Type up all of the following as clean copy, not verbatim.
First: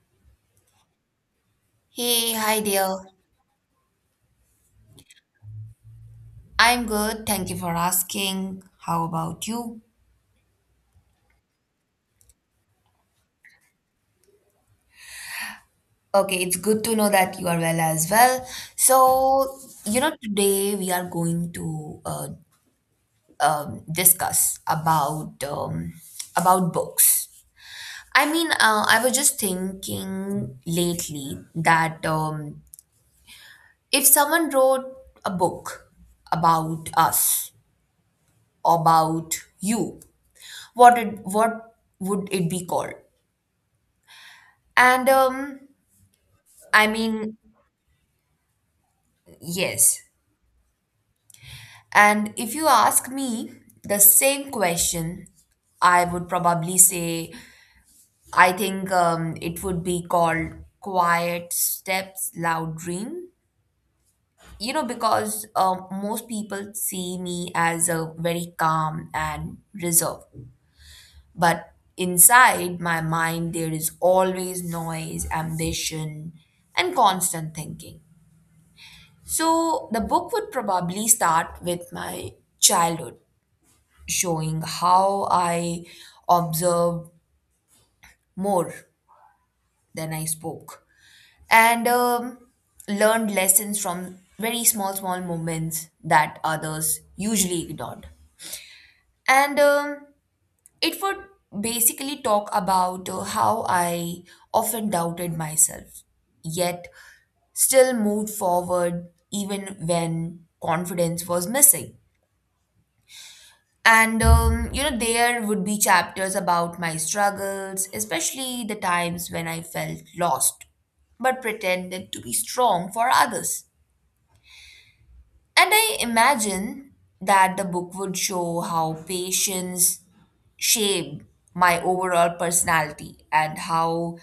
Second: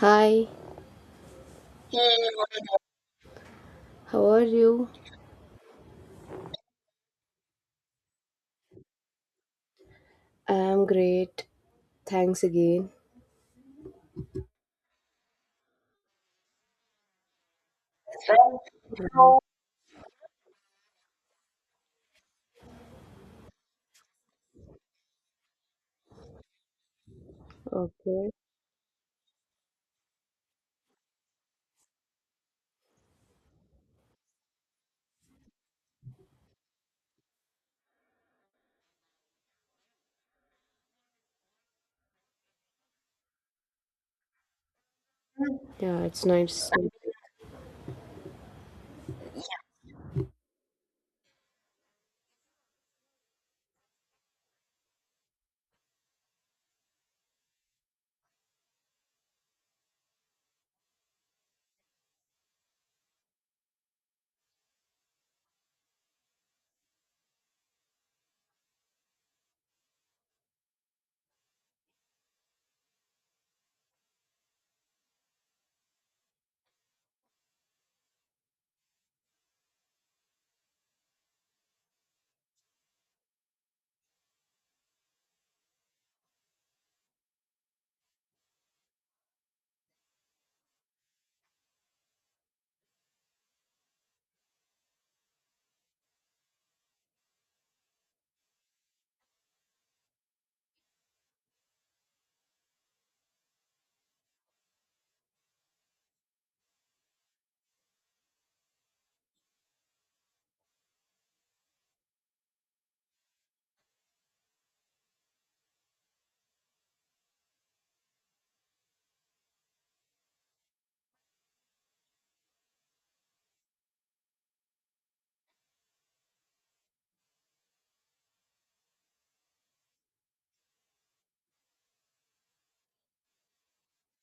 Hi, Hey, hi dear. how are you? I'm good. Thank you for asking. How about you? I am great. Thanks again. Okay, it's good to know that you are well as well. So, you know, today we are going to discuss about books. Okay. I mean, I was just thinking lately that if someone wrote a book about us, about you, what would it be called? And um, Yeah, it's nice. I mean, yes. And if you ask me the same question, I would probably say I think it would be called Quiet Steps, Loud Dream. You know, because most people see me as a very calm and reserved. But inside my mind, there is always noise, ambition, and constant thinking. So the book would probably start with my childhood, showing how I observed more than I spoke and learned lessons from very small, small moments that others usually ignored. And It would basically talk about how I often doubted myself, yet still moved forward even when confidence was missing. You know, there would be chapters about my struggles, especially the times when I felt lost, but pretended to be strong for others. And I imagine that the book would show how patience shaped my overall personality and how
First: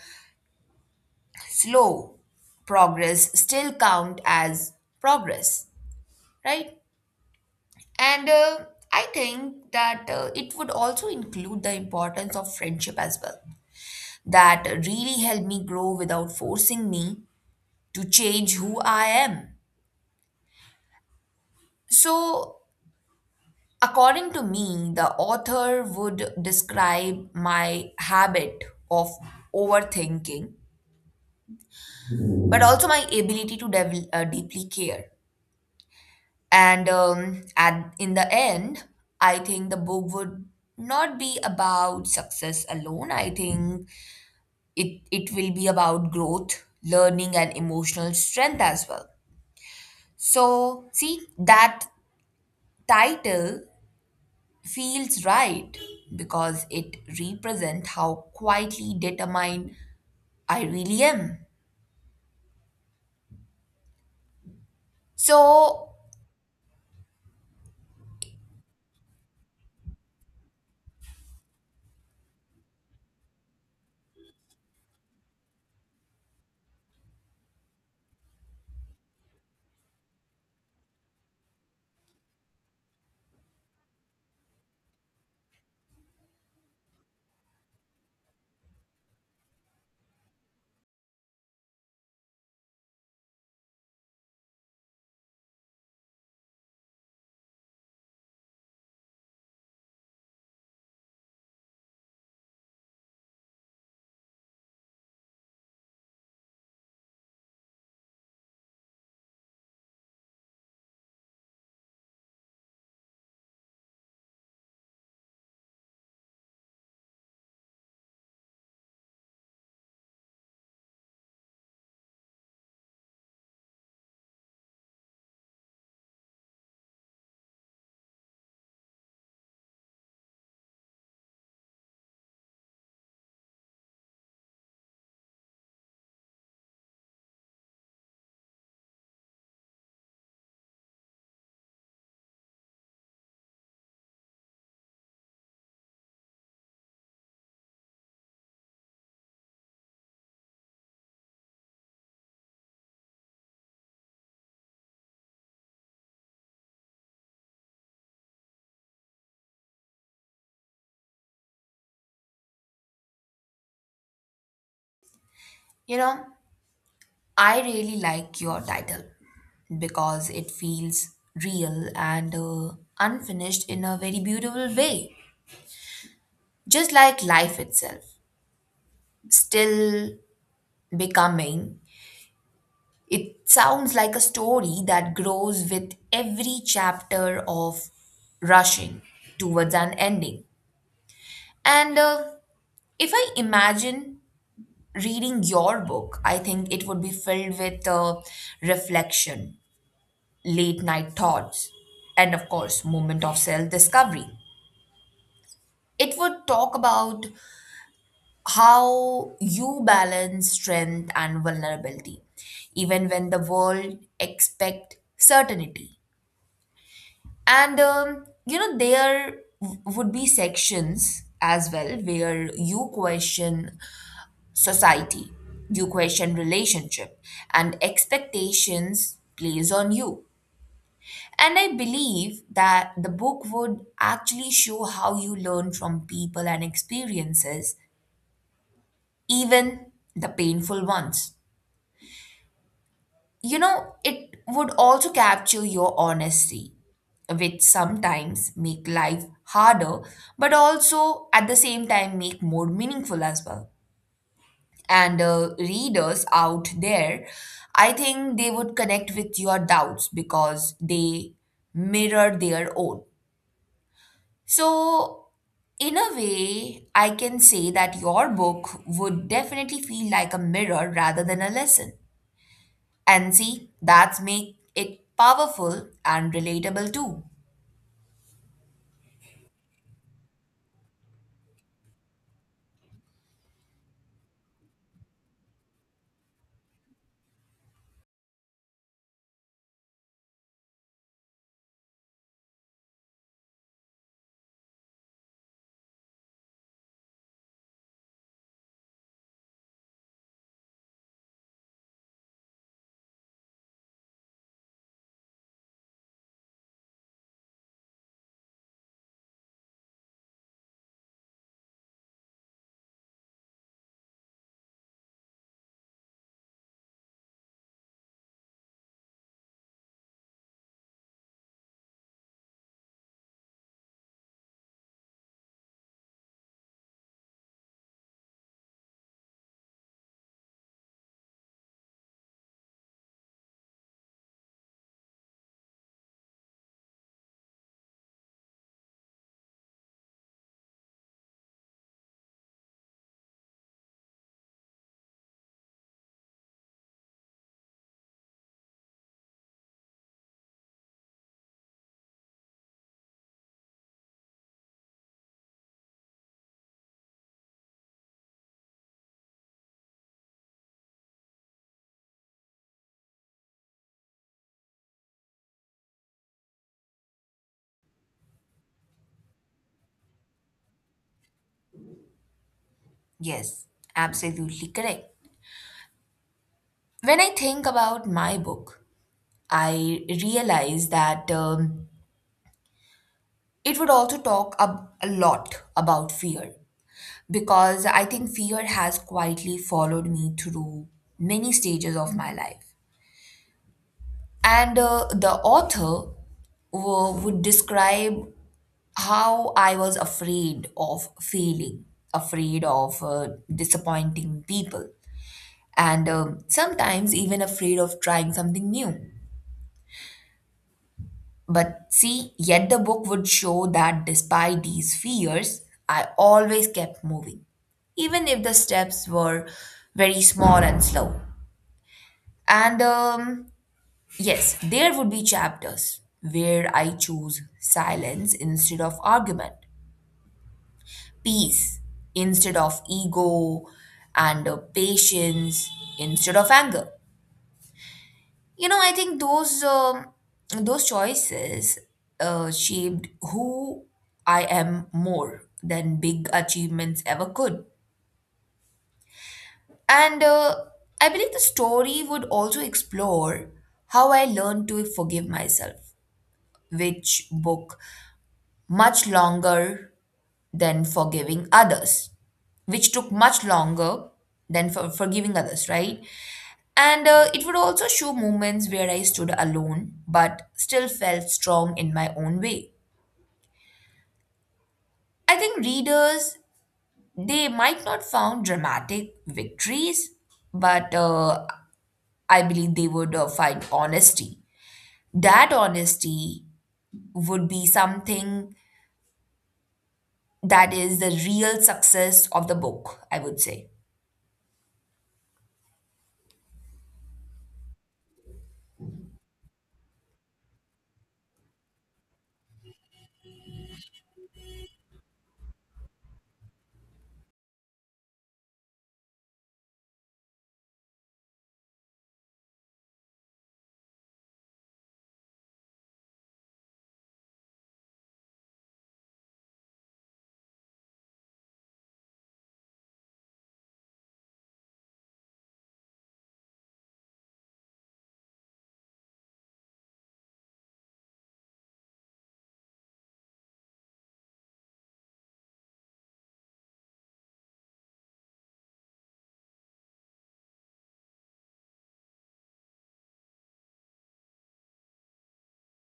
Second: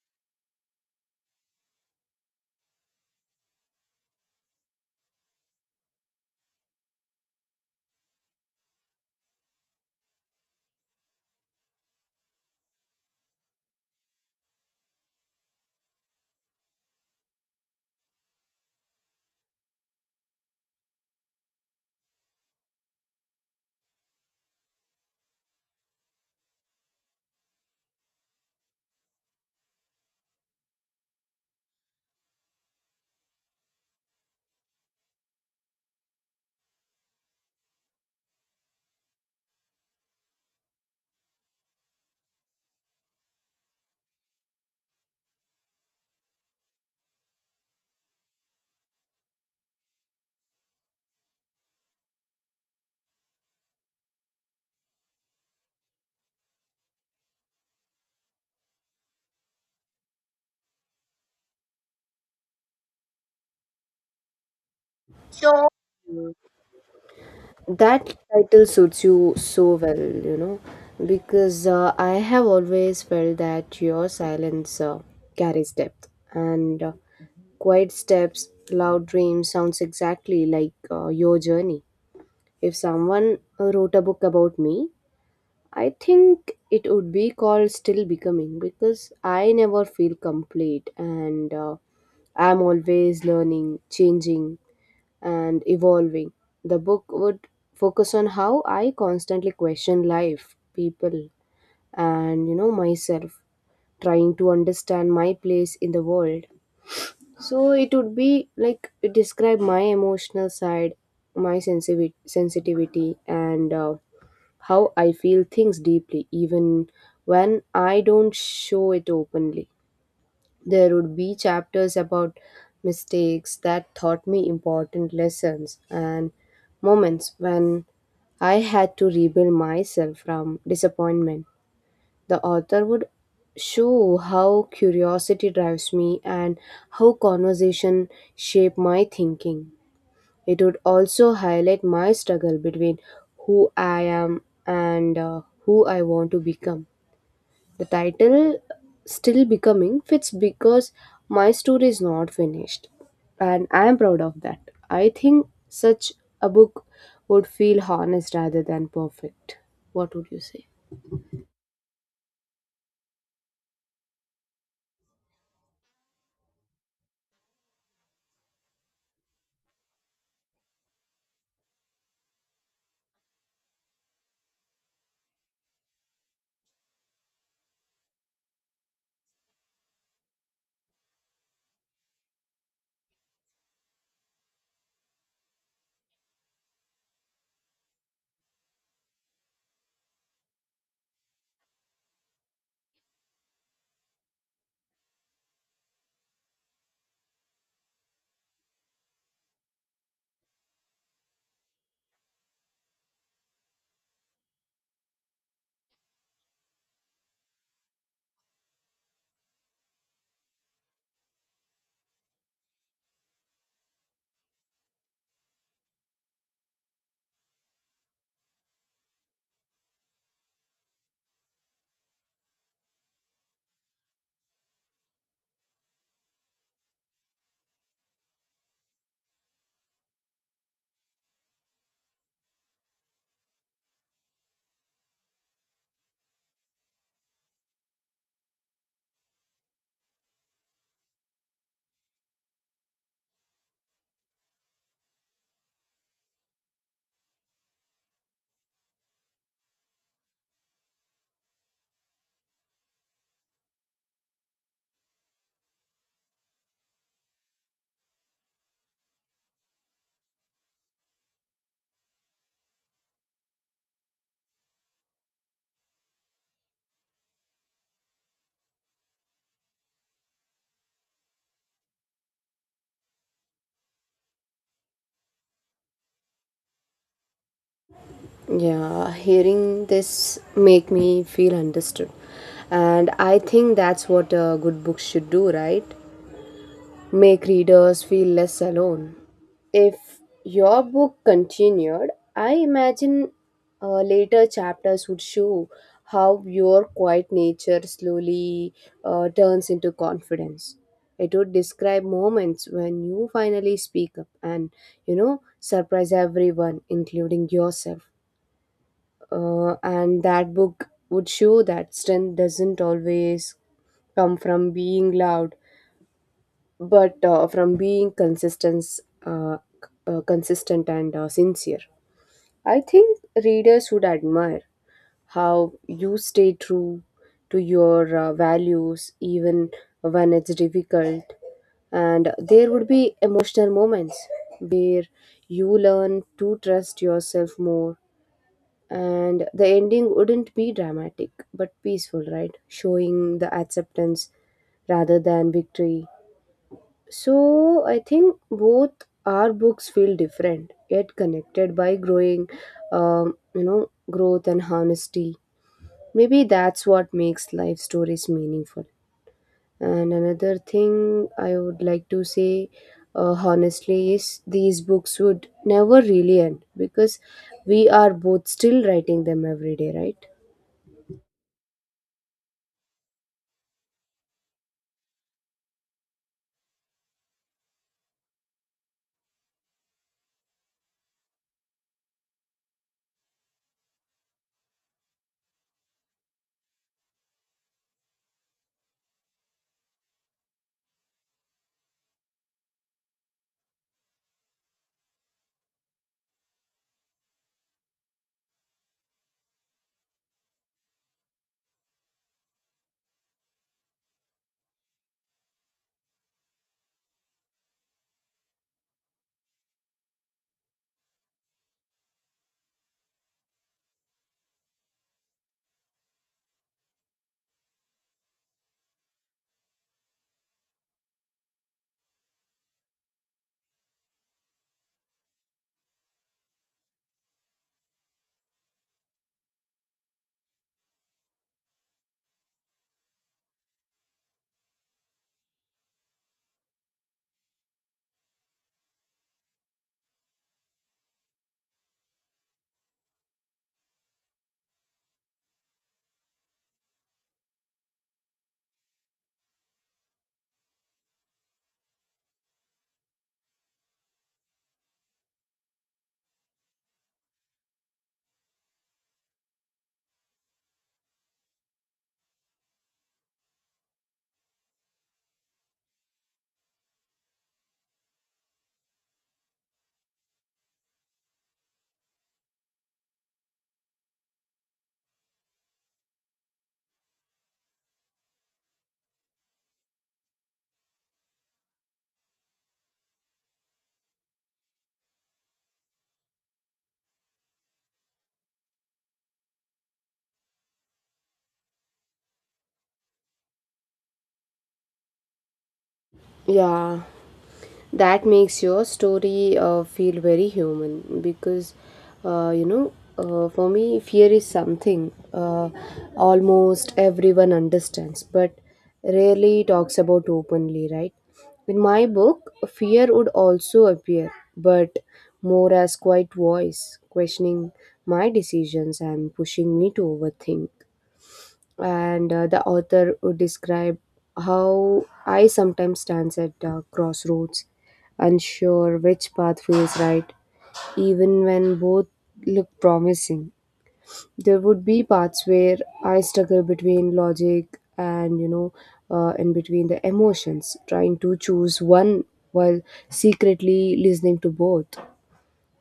slow progress still count as progress, right? And I think that it would also include the importance of friendship as well that really helped me grow without forcing me to change who I am. So, according to me, the author would describe my habit of overthinking, but also my ability to deeply care. And in the end, I think the book would not be about success alone. I think it will be about growth, learning, and emotional strength as well. So, see, that title feels right because it represents how quietly determined I really am. So, So, that title suits you so well, you know, because I have always felt that your silence carries depth, and quiet steps, loud dreams sounds exactly like your journey. If someone wrote a book about me, I think it would be called Still Becoming because I never feel complete and I'm always learning, changing, and evolving. The book would focus on how I constantly question life, people, and you know, myself, trying to understand my place in the world. So it would be like describe my emotional side, my sensitivity and how I feel things deeply, even when I don't show it openly. There would be chapters about mistakes that taught me important lessons and moments when I had to rebuild myself from disappointment. The author would show how curiosity drives me and how conversation shape my thinking. It would also highlight my struggle between who I am and who I want to become. The title, Still Becoming, fits because my story is not finished, and I am proud of that. I think such a book would feel honest rather than perfect. What would you say? you know, I really like your title because it feels real and unfinished in a very beautiful way. Just like life itself, still becoming. It sounds like a story that grows with every chapter of rushing towards an ending. And if I imagine reading your book, I think it would be filled with reflection, late night thoughts, and of course, moment of self discovery. It would talk about how you balance strength and vulnerability, even when the world expect certainty. And you know, there would be sections as well where you question society, you question relationship, and expectations plays on you. And I believe that the book would actually show how you learn from people and experiences, even the painful ones. You know, it would also capture your honesty, which sometimes make life harder, but also at the same time make more meaningful as well. And readers out there, I think they would connect with your doubts because they mirror their own. So, in a way, I can say that your book would definitely feel like a mirror rather than a lesson. And see, that's make it powerful and relatable too. Yeah, hearing this make me feel understood. And I think that's what a good book should do, right? Make readers feel less alone. If your book continued, I imagine later chapters would show how your quiet nature slowly turns into confidence. It would describe moments when you finally speak up and, you know, surprise everyone, including yourself. And that book would show that strength doesn't always come from being loud but from being consistent, uh, consistent and sincere. I think readers would admire how you stay true to your values even when it's difficult. And there would be emotional moments where you learn to trust yourself more. And the ending wouldn't be dramatic but peaceful, right? Showing the acceptance rather than victory. So I think both our books feel different, yet connected by growth and honesty. Maybe that's what makes life stories meaningful. And another thing I would like to say, honestly, is these books would never really end because we are both still writing them every day, right? Yes, absolutely correct. When I think about my book, I realize that it would also talk a lot about fear because I think fear has quietly followed me through many stages of my life. And the author would describe how I was afraid of failing, afraid of disappointing people, and sometimes even afraid of trying something new. But see, yet the book would show that despite these fears, I always kept moving, even if the steps were very small and slow. And yes, there would be chapters where I choose silence instead of argument, peace instead of ego, and patience instead of anger. You know, I think those choices shaped who I am more than big achievements ever could. And I believe the story would also explore how I learned to forgive myself, which book much longer than forgiving others which took much longer than forgiving others, right? And it would also show moments where I stood alone but still felt strong in my own way. I think readers, they might not found dramatic victories, but I believe they would find honesty. That honesty would be something that is the real success of the book, I would say. Yeah, that makes your story feel very human because uh, you know for me fear is something almost everyone understands but rarely talks about openly, right? In my book fear would also appear but more as quiet voice questioning my decisions and pushing me to overthink, and the author would describe how I sometimes stands at crossroads, unsure which path feels right, even when both look promising. There would be parts where I struggle between logic and in between the emotions, trying to choose one while secretly listening to both.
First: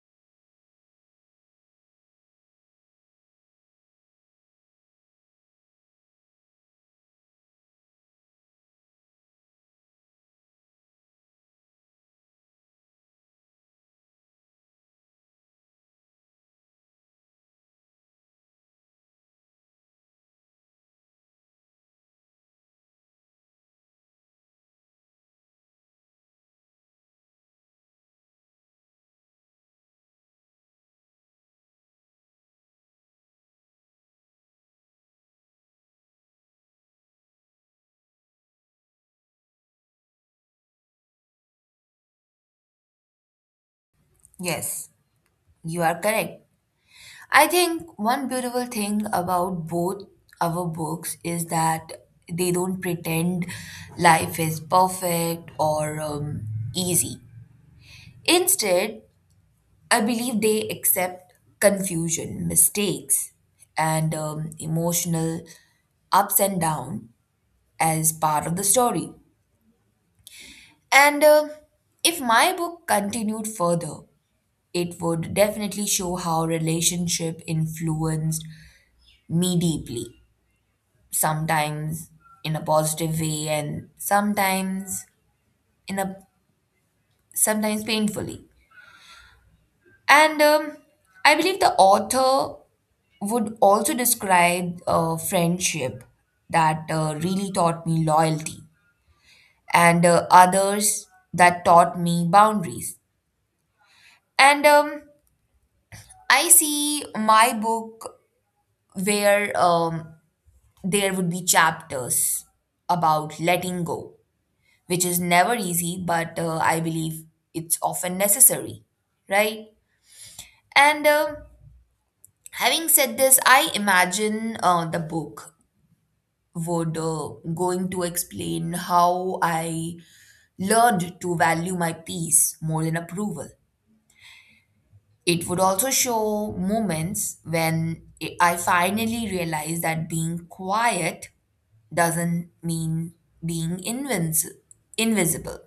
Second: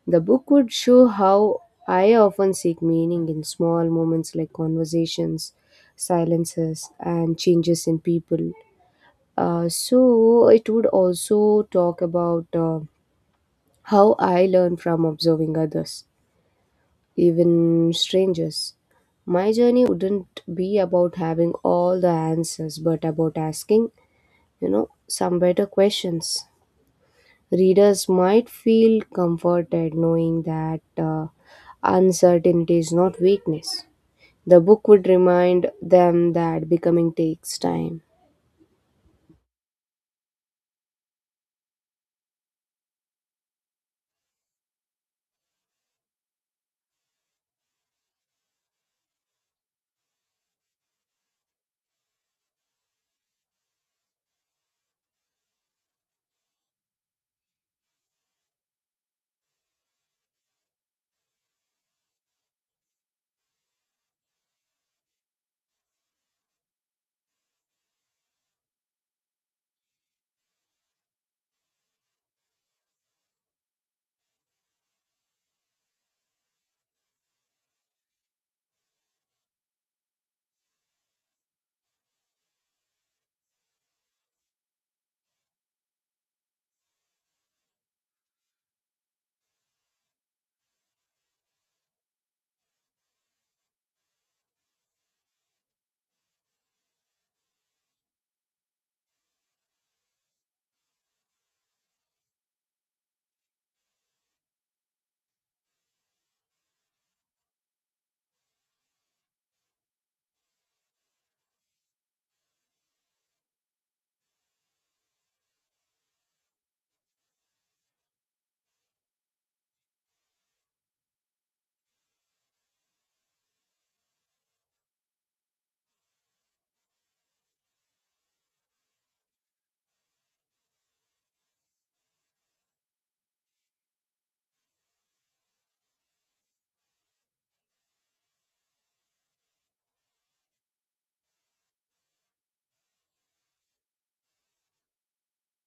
The book would show how I often seek meaning in small moments like conversations, silences, and changes in people. So it would also talk about how I learn from observing others, even strangers. My journey wouldn't be about having all the answers, but about asking, you know, some better questions. Readers might feel comforted knowing that uncertainty is not weakness. The book would remind them that becoming takes time. Yes, you are correct. I think one beautiful thing about both our books is that they don't pretend life is perfect or easy. Instead, I believe they accept confusion, mistakes, and emotional ups and downs as part of the story. And If my book continued further, it would definitely show how relationship influenced me deeply, sometimes in a positive way and sometimes in a sometimes painfully. And I believe the author would also describe a friendship that really taught me loyalty and others that taught me boundaries. And I see my book where there would be chapters about letting go, which is never easy, but I believe it's often necessary, right? And Having said this, I imagine the book would going to explain how I learned to value my peace more than approval. It would also show moments when I finally realized that being quiet doesn't mean being invisible.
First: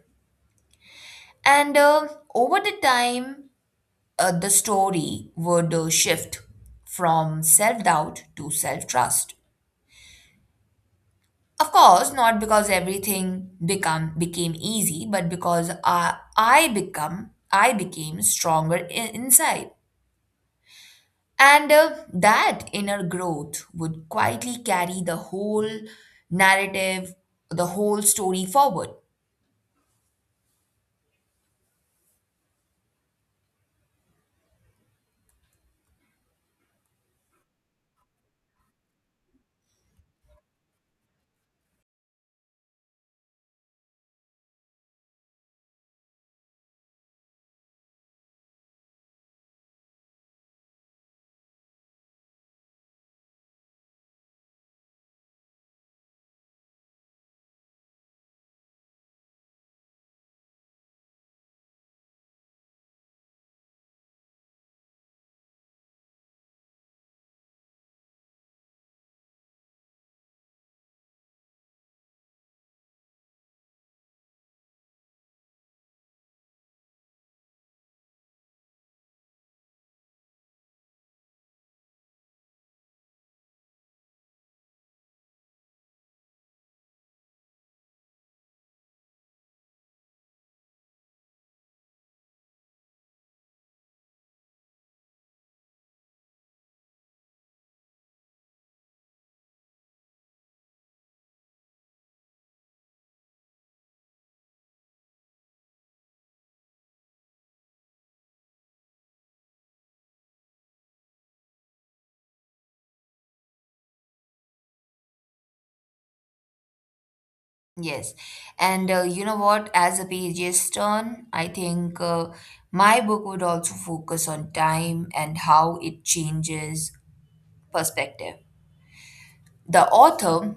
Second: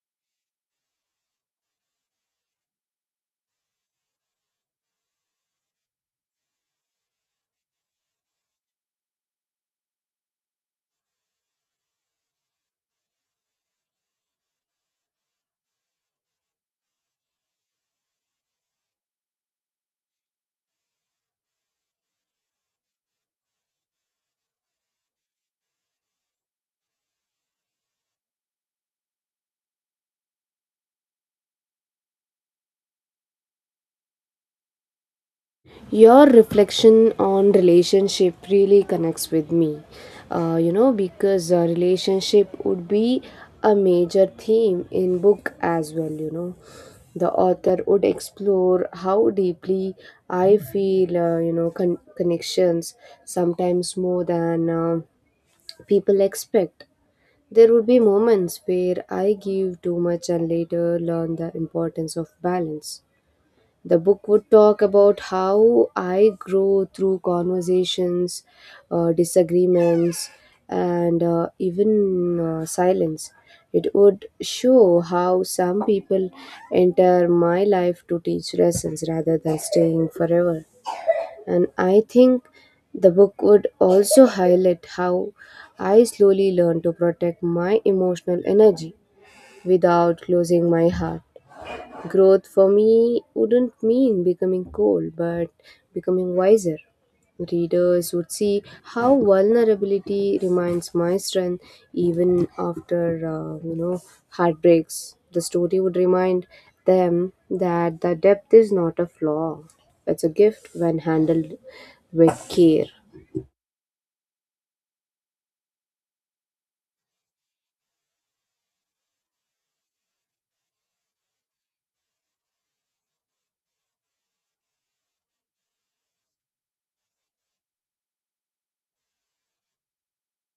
And over the time, the story would shift from self-doubt to self-trust. Of course, not because everything become became easy, but because I became stronger inside. And that inner growth would quietly carry the whole narrative, the whole story forward. Your reflection on relationship really connects with me, because relationship would be a major theme in book as well. You know, the author would explore how deeply I feel, connections sometimes more than. People expect. There would be moments where I give too much and later learn the importance of balance. The book would talk about how I grow through conversations, disagreements, and even silence. It would show how some people enter my life to teach lessons rather than staying forever. And I think the book would also highlight how I slowly learned to protect my emotional energy without closing my heart. Growth for me wouldn't mean becoming cold, but becoming wiser. Readers would see how vulnerability remains my strength even after, heartbreaks. The story would remind them that the depth is not a flaw, it's a gift when handled with care. Yes. And you know what? As the pages turn, I think my book would also focus on time and how it changes perspective. The author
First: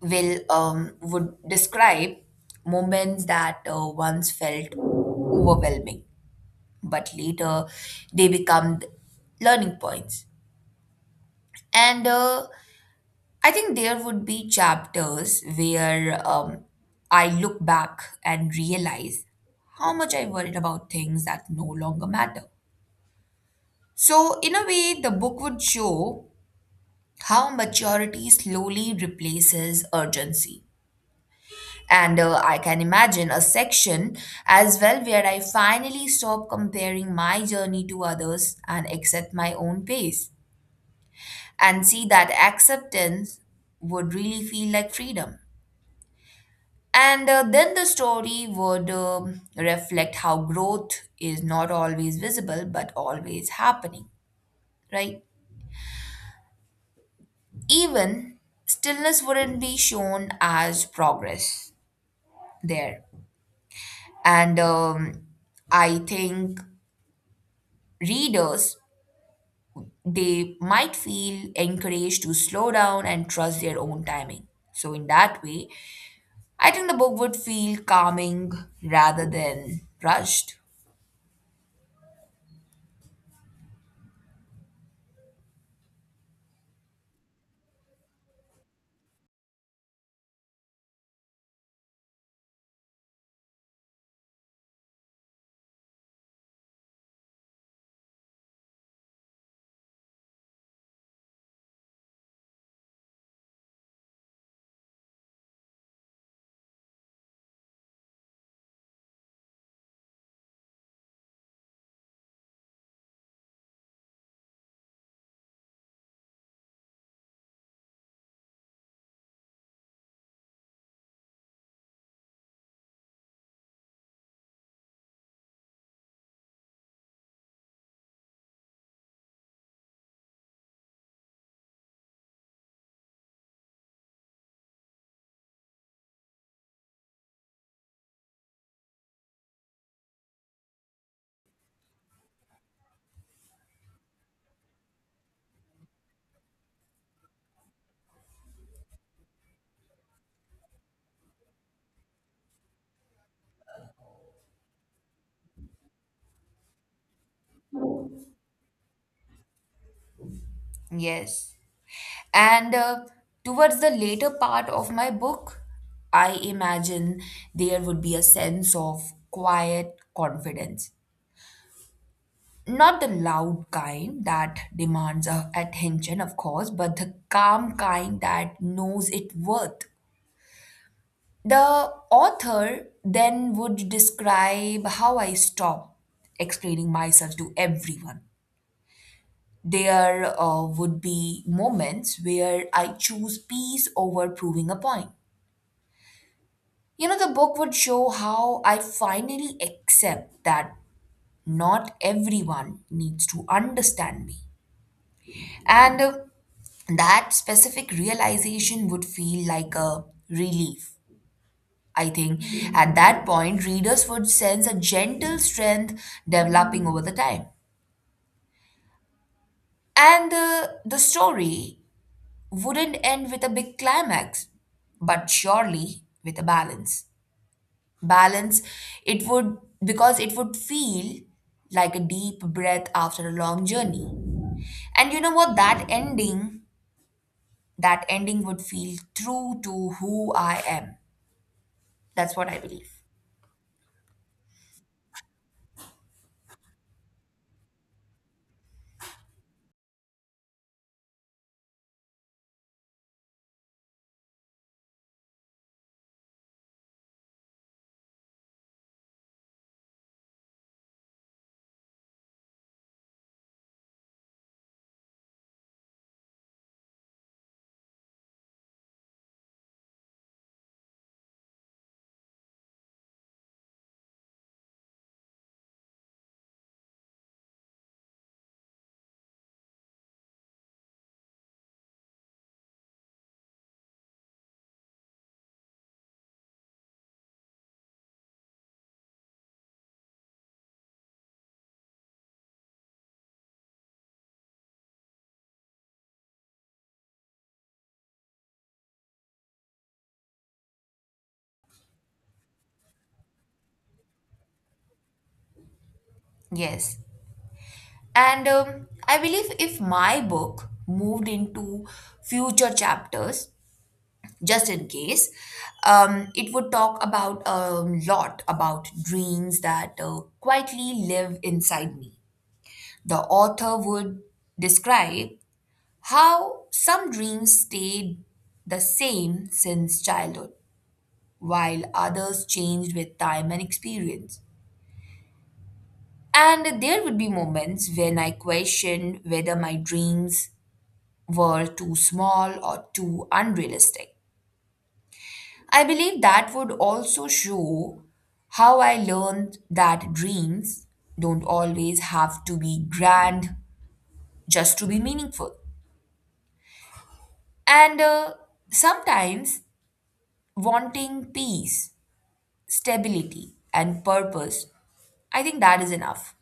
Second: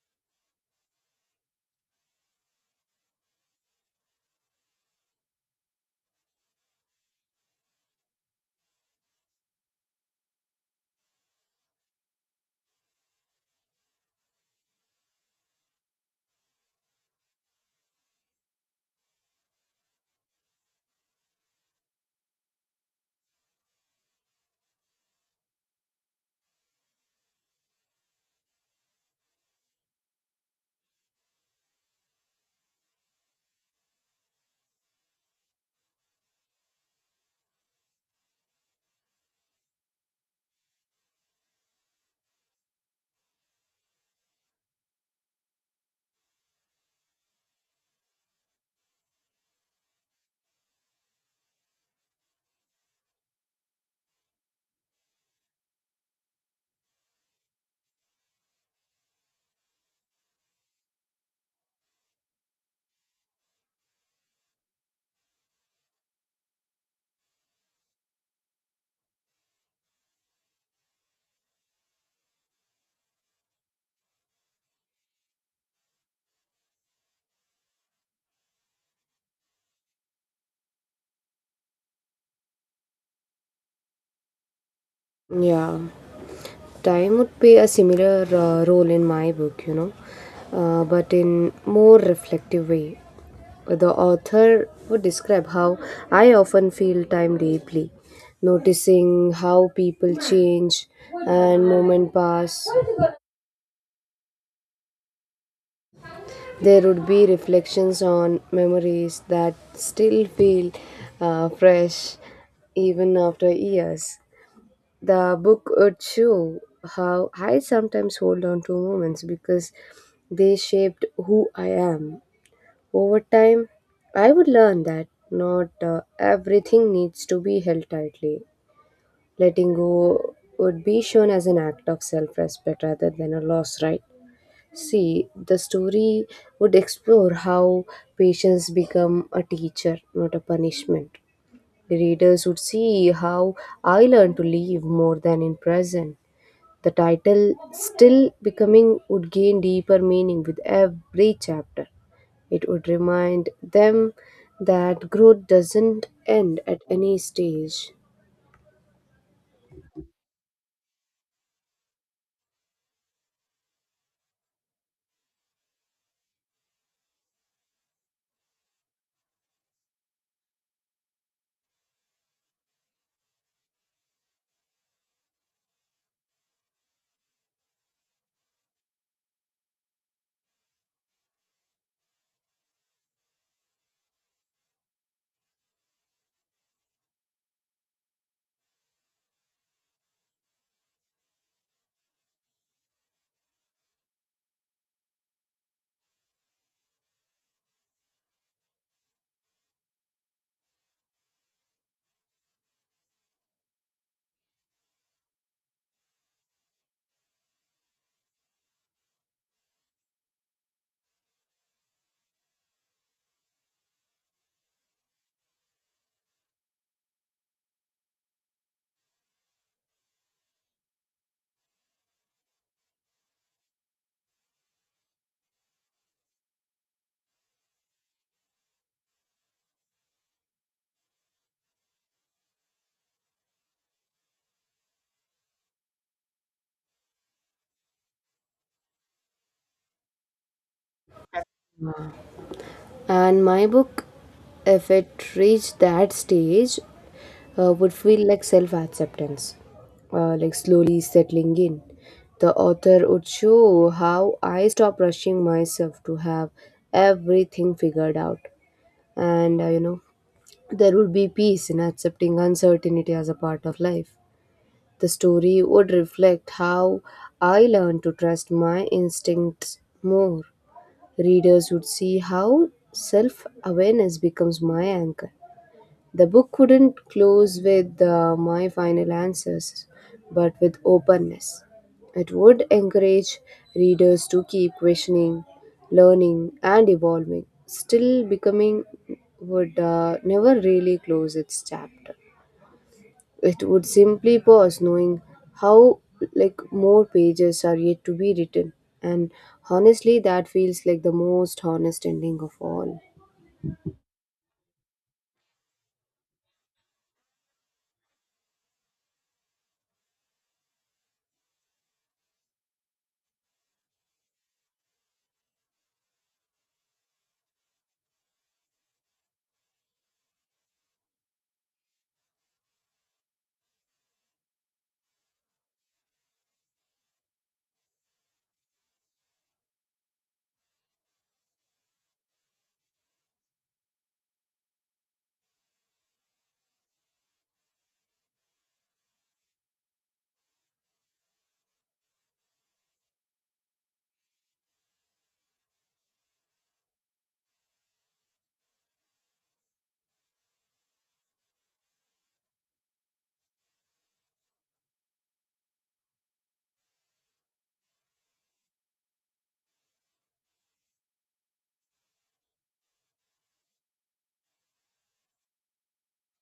will would describe moments that once felt overwhelming, but later they become learning points. And I think there would be chapters where I look back and realize how much I worried about things that no longer matter. So, in a way, the book would show how maturity slowly replaces urgency. And I can imagine a section as well where I finally stop comparing my journey to others and accept my own pace, and see that acceptance would really feel like freedom. And then the story would reflect how growth is not always visible but always happening, right? Even stillness wouldn't be shown as progress there. And I think readers, they might feel encouraged to slow down and trust their own timing. So, in that way, I think the book would feel calming rather than rushed. Yeah. Time would play a similar role in my book, you know, but in more reflective way. The author would describe how I often feel time deeply, noticing how people change and moment pass. There would be reflections on memories that still feel fresh even after years. The book would show how I sometimes hold on to moments because they shaped who I am. Over time, I would learn that not everything needs to be held tightly. Letting go would be shown as an act of self respect rather than a loss, right? See, the story would explore how patience become a teacher, not a punishment. The readers would see how I learned to live more than in prison. The title, still becoming, would gain deeper meaning with every chapter. It would remind them that growth doesn't end at any stage. Yes. And towards the later part of my book, I imagine there would be a sense of quiet confidence. Not the loud kind that demands attention, of course, but the calm kind that knows its worth. The author then would describe how I stopped explaining myself to everyone. There would be moments where I choose peace over proving a point. You know, the book would show how I finally accept that not everyone needs to understand me. And that specific realization would feel like a relief. I think at that point, readers would sense a gentle strength developing over the time. And the story wouldn't end with a big climax, but surely with a balance. Balance it would Because it would feel like a deep breath after a long journey. And you know what? That ending would feel true to who I am. That's what I believe. And my book, if it reached that stage, would feel like self acceptance, like slowly settling in. The author would show how I stop rushing myself to have everything figured out. And uh, you know, There would be peace in accepting uncertainty as a part of life. The story would reflect how I learned to trust my instincts more. Readers would see how self awareness becomes my anchor. The book couldn't close with my final answers, but with openness. It would encourage readers to keep questioning, learning, and evolving. Still, becoming would never really close its chapter. It would simply pause, knowing how like more pages are yet to be written. And honestly, that feels like the most honest ending of all. Yes and I believe if my book moved into future chapters, just in case, it would talk about a lot about dreams that quietly live inside me. The author would describe how some dreams stayed the same since childhood, while others changed with time and experience. And there would be moments when I questioned whether my dreams were too small or too unrealistic. I believe that would also show how I learned that dreams don't always have to be grand just to be meaningful. And sometimes wanting peace, stability, and purpose, I think that is enough.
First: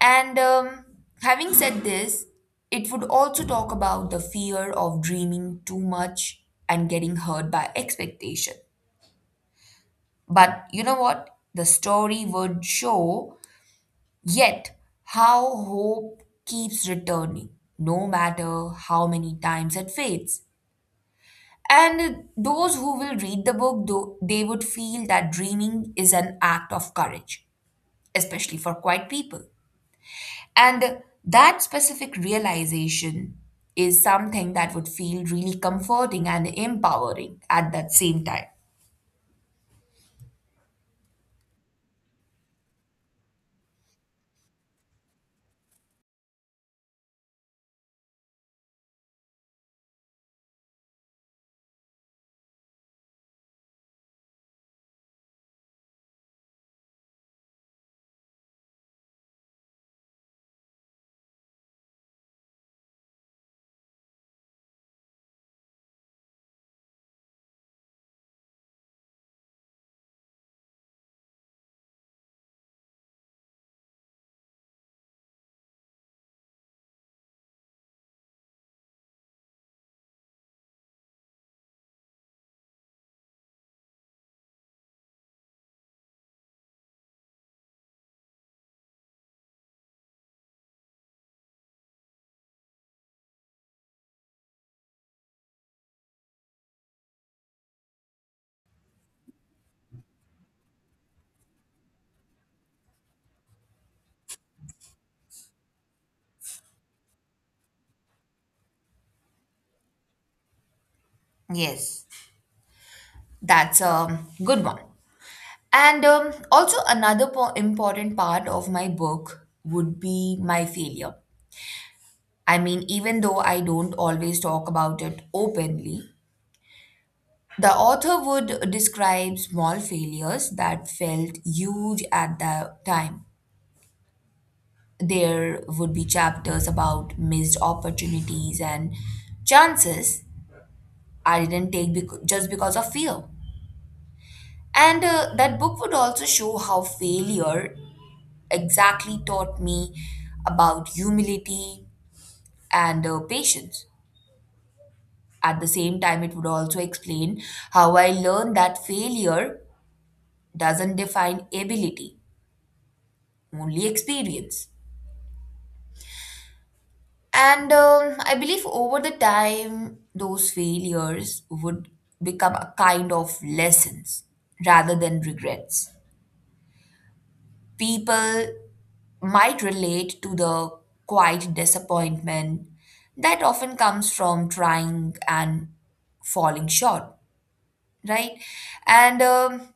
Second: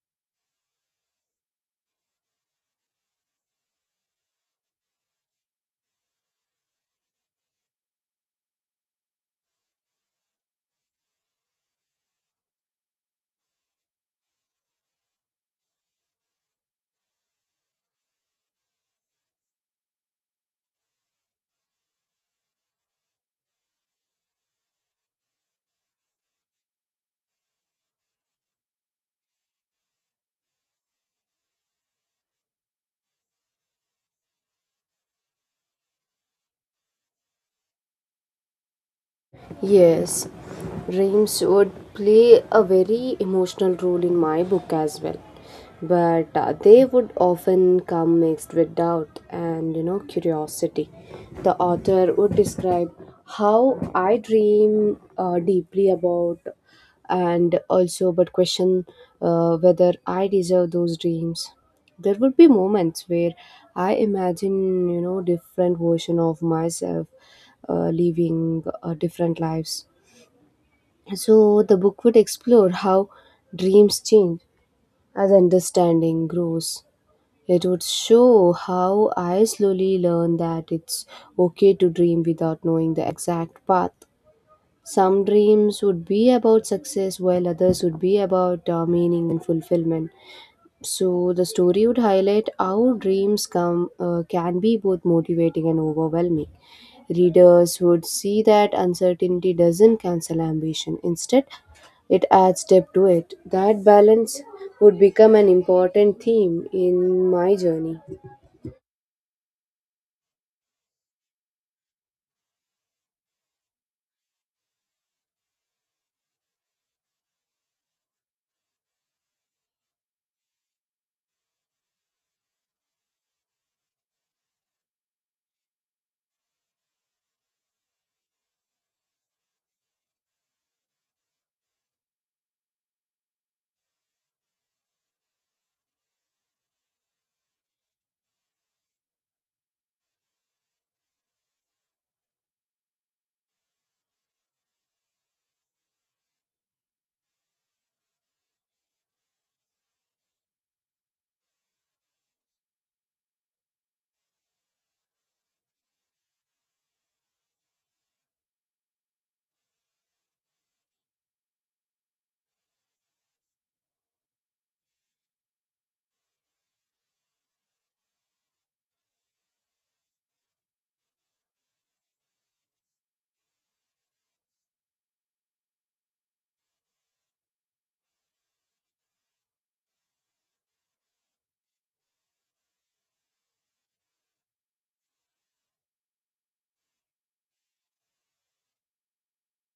And having said this, it would also talk about the fear of dreaming too much and getting hurt by expectation. But you know what? The story would show yet how hope keeps returning, no matter how many times it fades. And those who will read the book, though, they would feel that dreaming is an act of courage, especially for quiet people. And that specific realization is something that would feel really comforting and empowering at that same time. Yes, dreams would play a very emotional role in my book as well. But they would often come mixed with doubt and you know curiosity. The author would describe how I dream deeply about and also but question whether I deserve those dreams. There would be moments where I imagine, you know, different version of myself living different lives. So the book would explore how dreams change as understanding grows. It would show how I slowly learn that it's okay to dream without knowing the exact path. Some dreams would be about success, while others would be about meaning and fulfillment. So the story would highlight how dreams come can be both motivating and overwhelming. Readers would see that uncertainty doesn't cancel ambition. Instead, it adds depth to it. That balance would become an important theme in my journey. Yes, that's a good one. And also, another important part of my book would be my failure. I mean, even though I don't always talk about it openly, the author would describe small failures that felt huge at the time. There would be chapters about missed opportunities and chances I didn't take just because of fear. And that book would also show how failure exactly taught me about humility and patience. At the same time, it would also explain how I learned that failure doesn't define ability, only experience. And I believe over the time, those failures would become a kind of lessons rather than regrets. People might relate to the quiet disappointment that often comes from trying and falling short, right? And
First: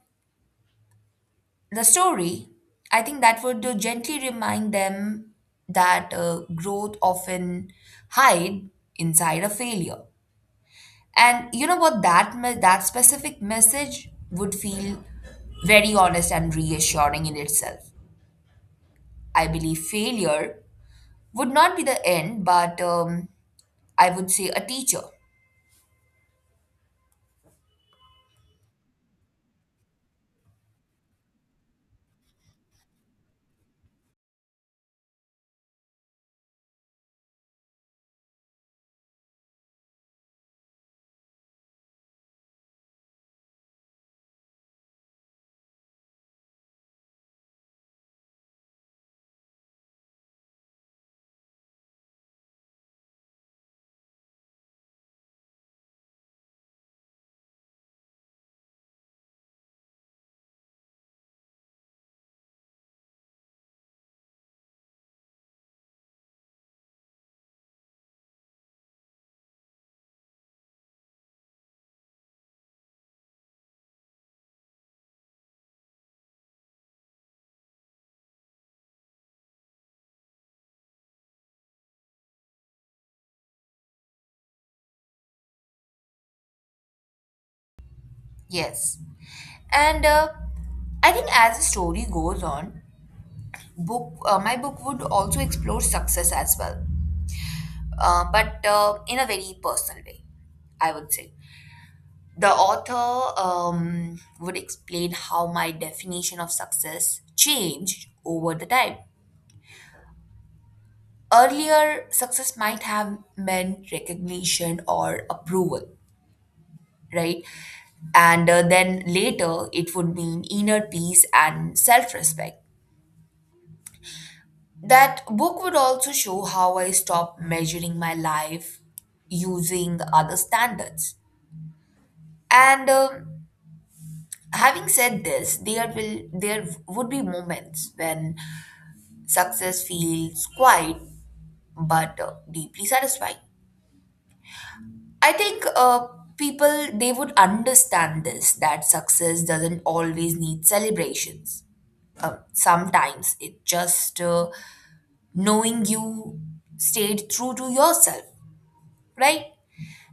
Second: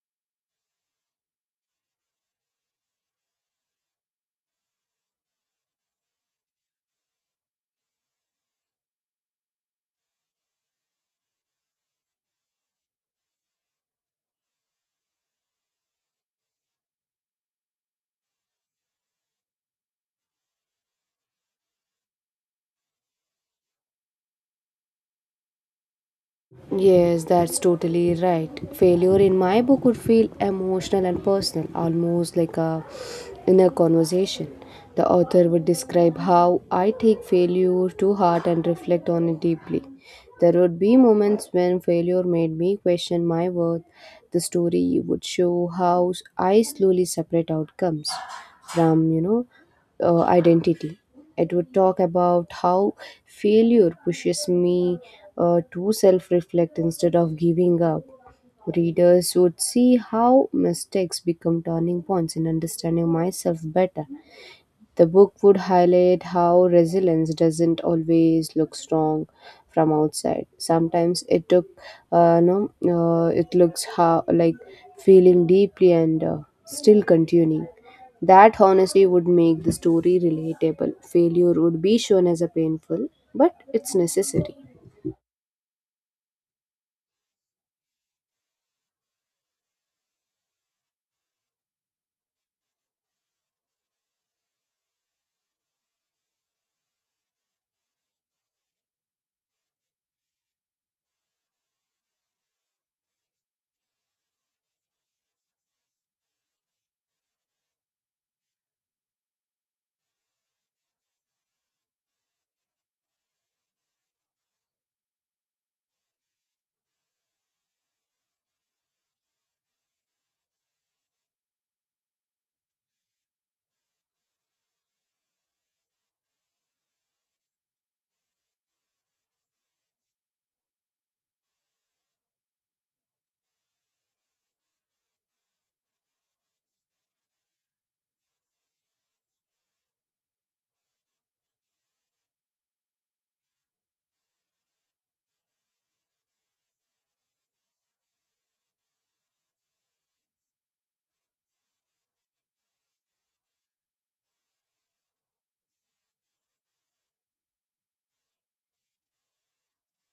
the story, I think that would gently remind them that growth often hide inside a failure. And you know what? That specific message would feel very honest and reassuring in itself. I believe failure would not be the end, but I would say a teacher. Yes, that's totally right. Failure in my book would feel emotional and personal, almost like a inner conversation. The author would describe how I take failure to heart and reflect on it deeply. There would be moments when failure made me question my worth. The story would show how I slowly separate outcomes from, you know, identity. It would talk about how failure pushes me to self reflect instead of giving up. Readers would see how mistakes become turning points in understanding myself better. The book would highlight how resilience doesn't always look strong from outside. Sometimes it took, no, it looks how like feeling deeply and still continuing. That honesty would make the story relatable. Failure would be shown as a painful, but it's necessary. Yes, and I think as the story goes on, book my book would also explore success as well, but in a very personal way, I would say. The author would explain how my definition of success changed over the time. Earlier, success might have meant recognition or approval, right? And then later, it would mean inner peace and self respect. That book would also show how I stopped measuring my life using other standards. And Having said this, there would be moments when success feels quiet but deeply satisfying. I think people they would understand this that success doesn't always need celebrations. Sometimes it just knowing you stayed true to yourself, right?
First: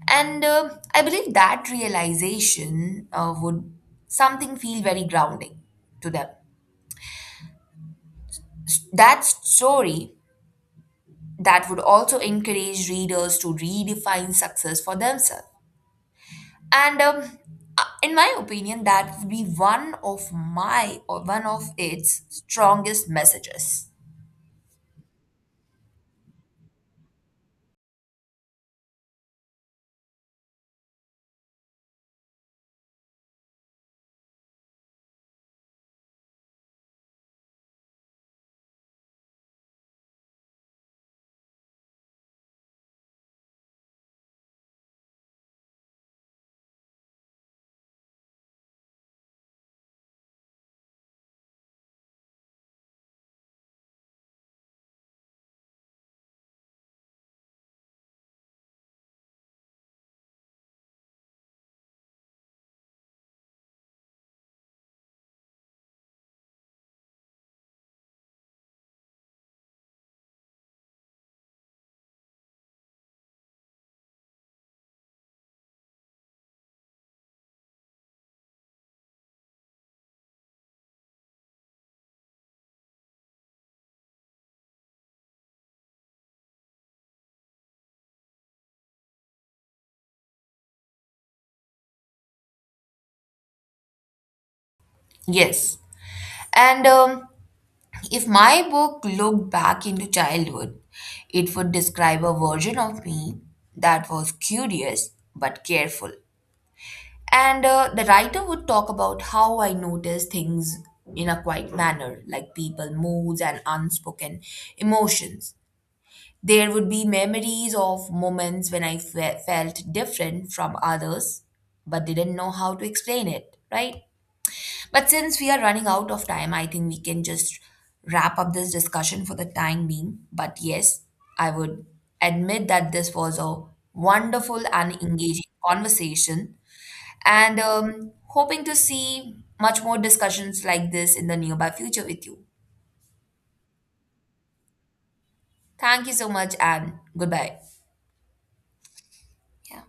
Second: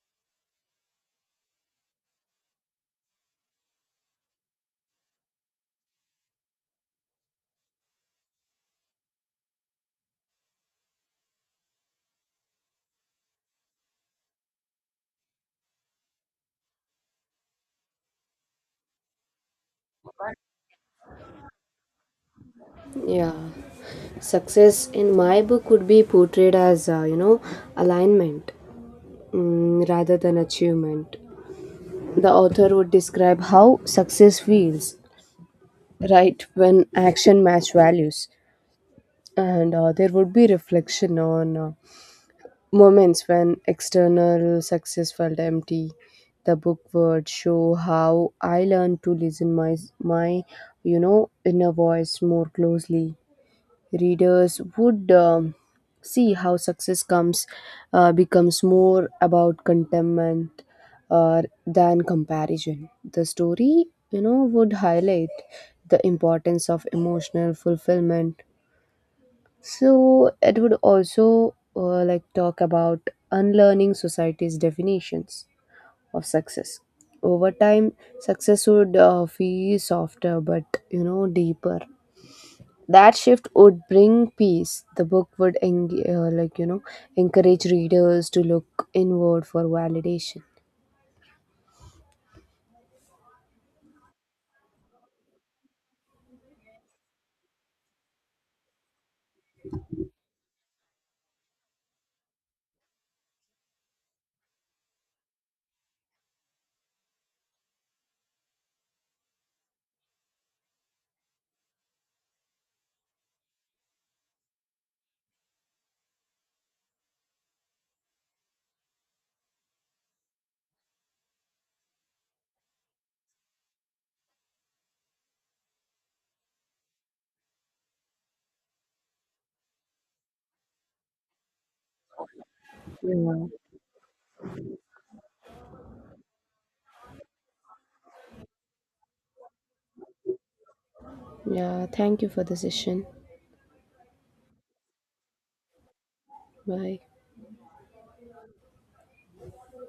And I believe that realization would something feel very grounding to them. That story that would also encourage readers to redefine success for themselves. And in my opinion, that would be one of my or one of its strongest Yeah. messages. Success in my book would be portrayed as, you know, alignment, mm, rather than achievement. The author would describe how success feels, right, when action match values. And there would be reflection on moments when external success felt empty. The book would show how I learned to listen my you know inner voice more closely. Readers would see how success comes becomes more about contentment than comparison. The story, you know, would highlight the importance of emotional fulfillment. So it would also like talk about unlearning society's definitions of success. Over time, success would feel softer, but you know, deeper. That shift would bring peace. The book would like you know encourage readers to look inward for validation. Yes. And if my book looked back into childhood, it would describe a version of me that was curious but careful. And the writer would talk about how I notice things in a quiet manner, like people, moods, and unspoken emotions. There would be memories of moments when I felt different from others, but didn't know how to explain it, right? But since we are running out of time, I think we can just wrap up this discussion for the time being. But yes, I would admit that this was a wonderful and engaging conversation, and hoping to see much more discussions like this in the nearby Yeah, future thank with you you. for the session. Thank you so much and Bye. goodbye. Yeah.